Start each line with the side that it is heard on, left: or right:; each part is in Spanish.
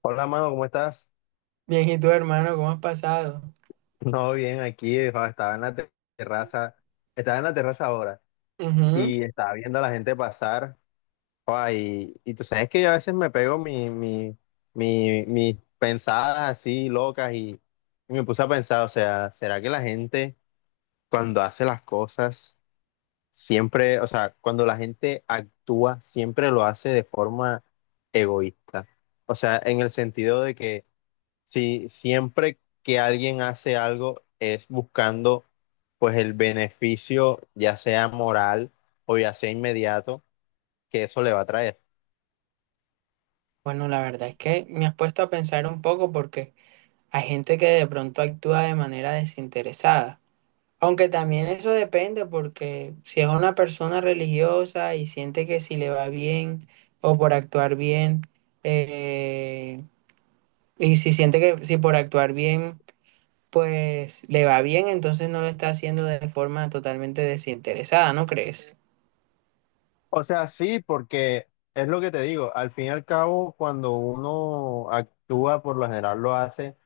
left: Hola, mano, ¿cómo estás?
right: Bien, ¿y tú, hermano, cómo has pasado?
left: No, bien, aquí jo, estaba en la terraza, estaba en la terraza ahora
right: Ujú.
left: y estaba viendo a la gente pasar. Jo, y tú sabes que yo a veces me pego mis pensadas así locas y me puse a pensar, o sea, ¿será que la gente cuando hace las cosas siempre, o sea, cuando la gente actúa siempre lo hace de forma egoísta? O sea, en el sentido de que sí, siempre que alguien hace algo es buscando pues el beneficio, ya sea moral o ya sea inmediato, que eso le va a traer.
right: Bueno, la verdad es que me has puesto a pensar un poco porque hay gente que de pronto actúa de manera desinteresada. Aunque también eso depende porque si es una persona religiosa y siente que si le va bien o por actuar bien, eh, y si siente que si por actuar bien, pues le va bien, entonces no lo está haciendo de forma totalmente desinteresada, ¿no crees?
left: O sea, sí, porque es lo que te digo, al fin y al cabo, cuando uno actúa, por lo general lo hace,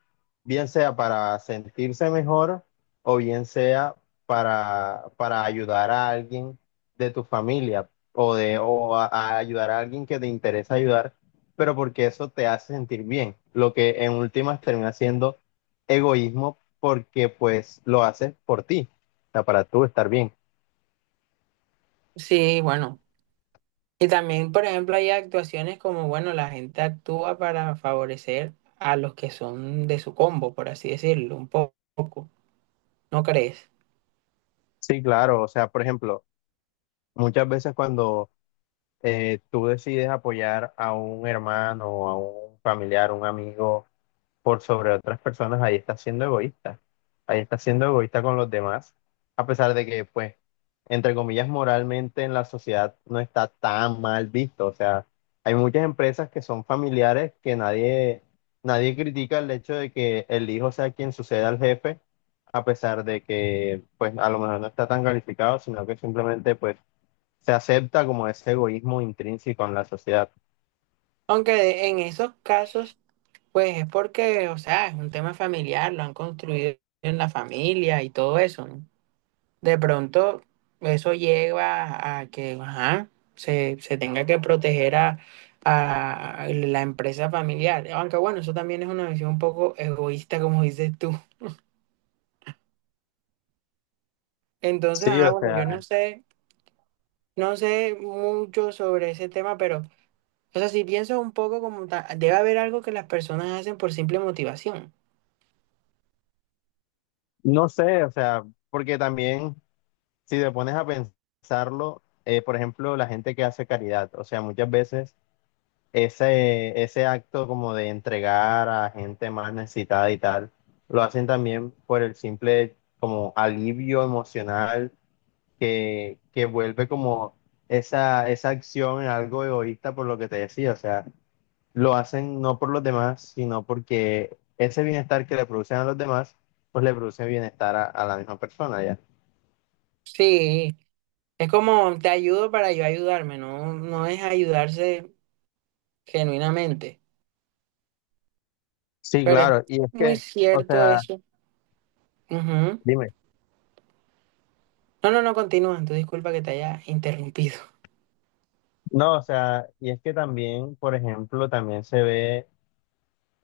left: bien sea para sentirse mejor o bien sea para ayudar a alguien de tu familia o a ayudar a alguien que te interesa ayudar, pero porque eso te hace sentir bien, lo que en últimas termina siendo egoísmo porque pues lo haces por ti, o sea, para tú estar bien.
right: Sí, bueno. Y también, por ejemplo, hay actuaciones como, bueno, la gente actúa para favorecer a los que son de su combo, por así decirlo, poco, ¿no crees?
left: Sí, claro, o sea, por ejemplo, muchas veces cuando tú decides apoyar a un hermano, a un familiar, un amigo, por sobre otras personas, ahí está siendo egoísta. Ahí está siendo egoísta con los demás, a pesar de que, pues, entre comillas, moralmente en la sociedad no está tan mal visto. O sea, hay muchas empresas que son familiares que nadie critica el hecho de que el hijo sea quien suceda al jefe, a pesar de que, pues, a lo mejor no está tan calificado, sino que simplemente, pues, se acepta como ese egoísmo intrínseco en la sociedad.
right: Aunque en esos casos, pues es porque, o sea, es un tema familiar, lo han construido en la familia y todo eso, ¿no? De pronto, eso lleva a que, ajá, se tenga que proteger a la empresa familiar. Aunque bueno, eso también es una visión un poco egoísta, como dices tú. Entonces,
left: Sí, o
right: bueno, yo
left: sea,
right: no sé, no sé mucho sobre ese tema, pero, o sea, si pienso un poco como debe haber algo que las personas hacen por simple motivación.
left: no sé, o sea, porque también si te pones a pensarlo, por ejemplo, la gente que hace caridad, o sea, muchas veces ese acto como de entregar a gente más necesitada y tal, lo hacen también por el simple como alivio emocional que vuelve como esa acción en algo egoísta por lo que te decía, o sea, lo hacen no por los demás, sino porque ese bienestar que le producen a los demás, pues le produce bienestar a la misma persona, ¿ya?
right: Sí, es como te ayudo para yo ayudarme, no, no es ayudarse genuinamente,
left: Sí,
right: pero es
left: claro, y es
right: muy
left: que... O
right: cierto
left: sea,
right: eso. Ujú.
left: dime.
right: No, no, no, continúa, tú disculpa que te haya interrumpido.
left: No, o sea, y es que también, por ejemplo, también se ve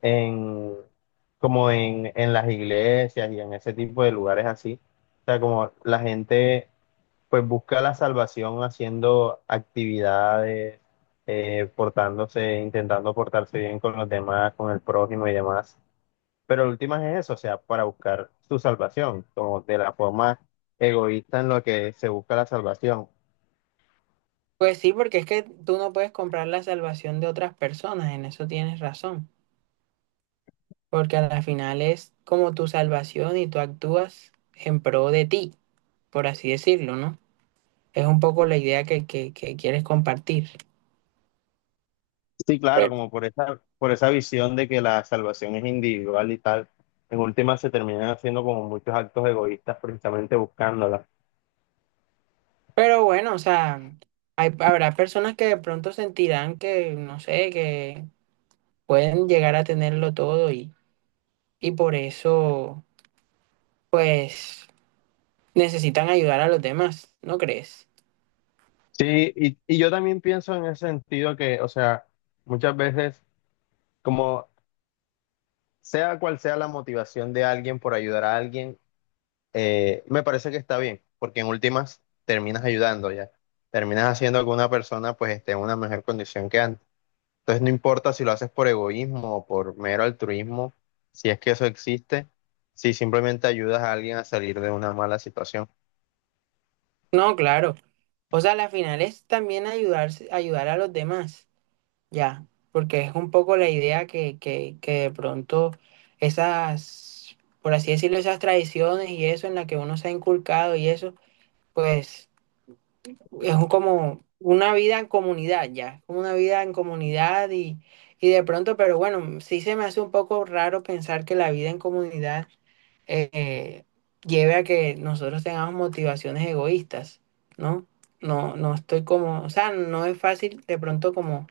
left: en, en las iglesias y en ese tipo de lugares así. O sea, como la gente pues busca la salvación haciendo actividades, portándose, intentando portarse bien con los demás, con el prójimo y demás. Pero lo último es eso, o sea, para buscar su salvación, como de la forma egoísta en lo que se busca la salvación.
right: Pues sí, porque es que tú no puedes comprar la salvación de otras personas, en eso tienes razón. Porque a la final es como tu salvación y tú actúas en pro de ti, por así decirlo, ¿no? Es un poco la idea que quieres compartir.
left: Sí, claro,
right: Pero
left: como por por esa visión de que la salvación es individual y tal, en última se terminan haciendo como muchos actos egoístas precisamente buscándola.
right: pero bueno, o sea, hay, habrá personas que de pronto sentirán que, no sé, que pueden llegar a tenerlo todo y por eso, pues, necesitan ayudar a los demás, ¿no crees?
left: Sí, y yo también pienso en ese sentido que, o sea, muchas veces, como sea cual sea la motivación de alguien por ayudar a alguien, me parece que está bien, porque en últimas terminas ayudando ya, terminas haciendo que una persona pues esté en una mejor condición que antes. Entonces no importa si lo haces por egoísmo o por mero altruismo, si es que eso existe, si simplemente ayudas a alguien a salir de una mala situación.
right: No, claro. O sea, la final es también ayudarse, ayudar a los demás. Ya, porque es un poco la idea que de pronto esas, por así decirlo, esas tradiciones y eso en la que uno se ha inculcado y eso, pues es como una vida en comunidad ya, como una vida en comunidad y de pronto, pero bueno, sí se me hace un poco raro pensar que la vida en comunidad eh, lleve a que nosotros tengamos motivaciones egoístas, ¿no? No, no estoy como, o sea, no es fácil de pronto como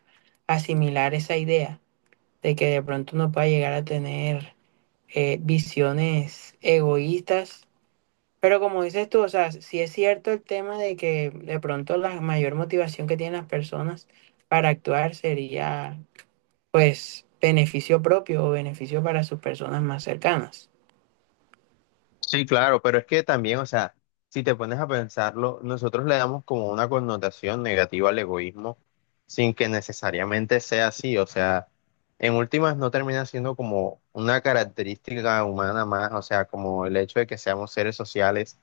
right: asimilar esa idea de que de pronto uno pueda llegar a tener visiones egoístas, pero como dices tú, o sea, sí es cierto el tema de que de pronto la mayor motivación que tienen las personas para actuar sería, pues, beneficio propio o beneficio para sus personas más cercanas.
left: Sí, claro, pero es que también, o sea, si te pones a pensarlo, nosotros le damos como una connotación negativa al egoísmo sin que necesariamente sea así, o sea, en últimas no termina siendo como una característica humana más, o sea, como el hecho de que seamos seres sociales,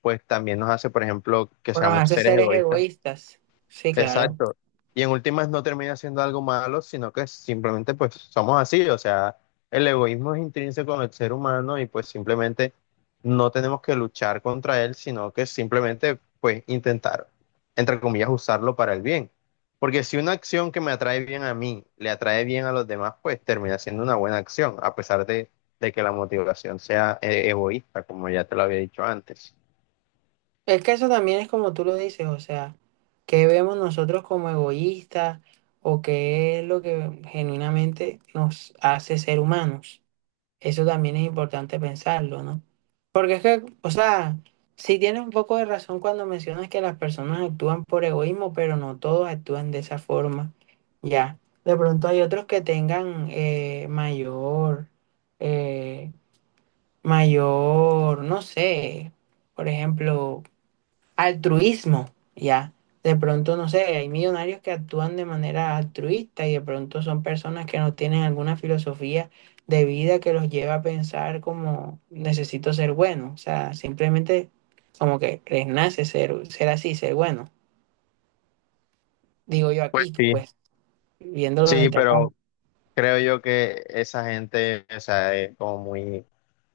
left: pues también nos hace, por ejemplo, que
right: O nos
left: seamos
right: hace
left: seres
right: seres
left: egoístas.
right: egoístas. Sí, claro.
left: Exacto. Y en últimas no termina siendo algo malo, sino que simplemente pues somos así. O sea, el egoísmo es intrínseco en el ser humano y pues simplemente no tenemos que luchar contra él, sino que simplemente pues intentar, entre comillas, usarlo para el bien. Porque si una acción que me atrae bien a mí le atrae bien a los demás, pues termina siendo una buena acción, a pesar de que la motivación sea egoísta, como ya te lo había dicho antes.
right: Es que eso también es como tú lo dices, o sea, ¿qué vemos nosotros como egoístas o qué es lo que genuinamente nos hace ser humanos? Eso también es importante pensarlo, ¿no? Porque es que, o sea, sí tienes un poco de razón cuando mencionas que las personas actúan por egoísmo, pero no todos actúan de esa forma. Ya, de pronto hay otros que tengan mayor, eh, mayor, no sé, por ejemplo, altruismo, ¿ya? De pronto, no sé, hay millonarios que actúan de manera altruista y de pronto son personas que no tienen alguna filosofía de vida que los lleva a pensar como necesito ser bueno, o sea, simplemente como que les nace ser, ser así, ser bueno, digo yo
left: Pues
right: aquí,
left: sí,
right: pues, viéndolo
left: sí,
right: desde acá.
left: pero creo yo que esa gente, o sea, es como muy, o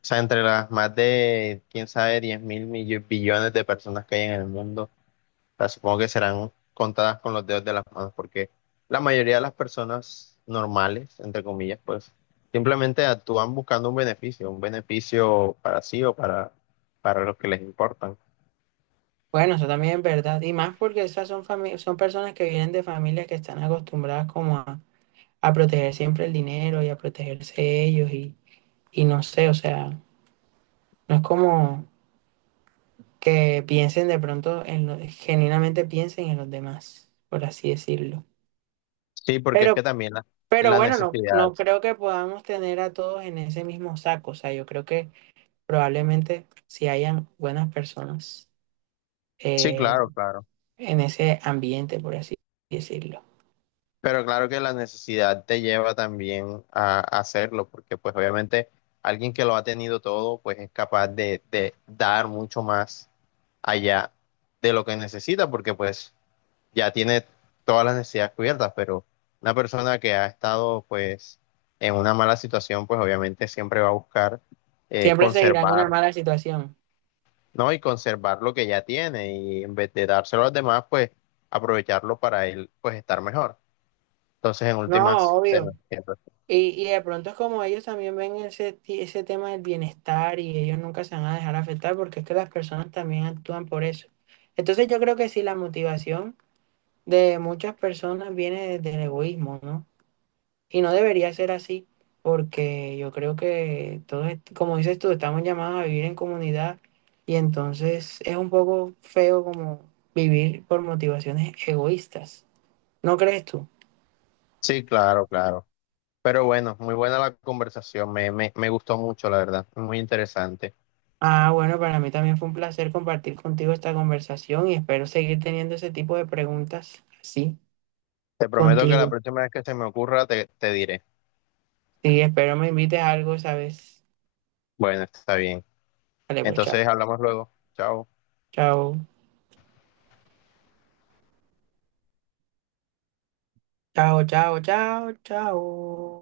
left: sea, entre las más de, quién sabe, billones de personas que hay en el mundo, o sea, supongo que serán contadas con los dedos de las manos, porque la mayoría de las personas normales, entre comillas, pues simplemente actúan buscando un beneficio para sí o para los que les importan.
right: Bueno, eso también es verdad, y más porque esas son, son personas que vienen de familias que están acostumbradas como a proteger siempre el dinero y a protegerse ellos y no sé, o sea... No es como que piensen de pronto en lo, genuinamente piensen en los demás, por así decirlo.
left: Sí, porque es
right: Pero,
left: que también
right: pero
left: la
right: bueno, no,
left: necesidad.
right: no creo que podamos tener a todos en ese mismo saco. O sea, yo creo que probablemente si hayan buenas personas
left: Sí,
right: eh,
left: claro, claro.
right: en ese ambiente, por así decirlo.
left: Pero claro que la necesidad te lleva también a hacerlo, porque pues obviamente alguien que lo ha tenido todo, pues es capaz de dar mucho más allá de lo que necesita, porque pues ya tiene todas las necesidades cubiertas, pero una persona que ha estado pues en una mala situación, pues obviamente siempre va a buscar
right: Siempre seguirán
left: conservar,
right: una mala situación.
left: ¿no? Y conservar lo que ya tiene y en vez de dárselo a los demás, pues aprovecharlo para él, pues estar mejor. Entonces, en
right: No,
left: últimas, te
right: obvio.
left: lo entiendo.
right: Y de pronto es como ellos también ven ese, ese tema del bienestar y ellos nunca se van a dejar afectar porque es que las personas también actúan por eso. Entonces yo creo que sí, la motivación de muchas personas viene desde el egoísmo, ¿no? Y no debería ser así porque yo creo que todos, como dices tú, estamos llamados a vivir en comunidad y entonces es un poco feo como vivir por motivaciones egoístas. ¿No crees tú?
left: Sí, claro, claro. Pero bueno, muy buena la conversación, me gustó mucho, la verdad, muy interesante.
right: Ah, bueno, para mí también fue un placer compartir contigo esta conversación y espero seguir teniendo ese tipo de preguntas así
left: Te prometo que la
right: contigo.
left: próxima vez que se me ocurra, te diré.
right: Sí, espero me invites a algo, ¿sabes?
left: Bueno, está bien.
right: Vale, pues chao.
left: Entonces, hablamos luego. Chao.
right: Chao, chao, chao, chao, chao.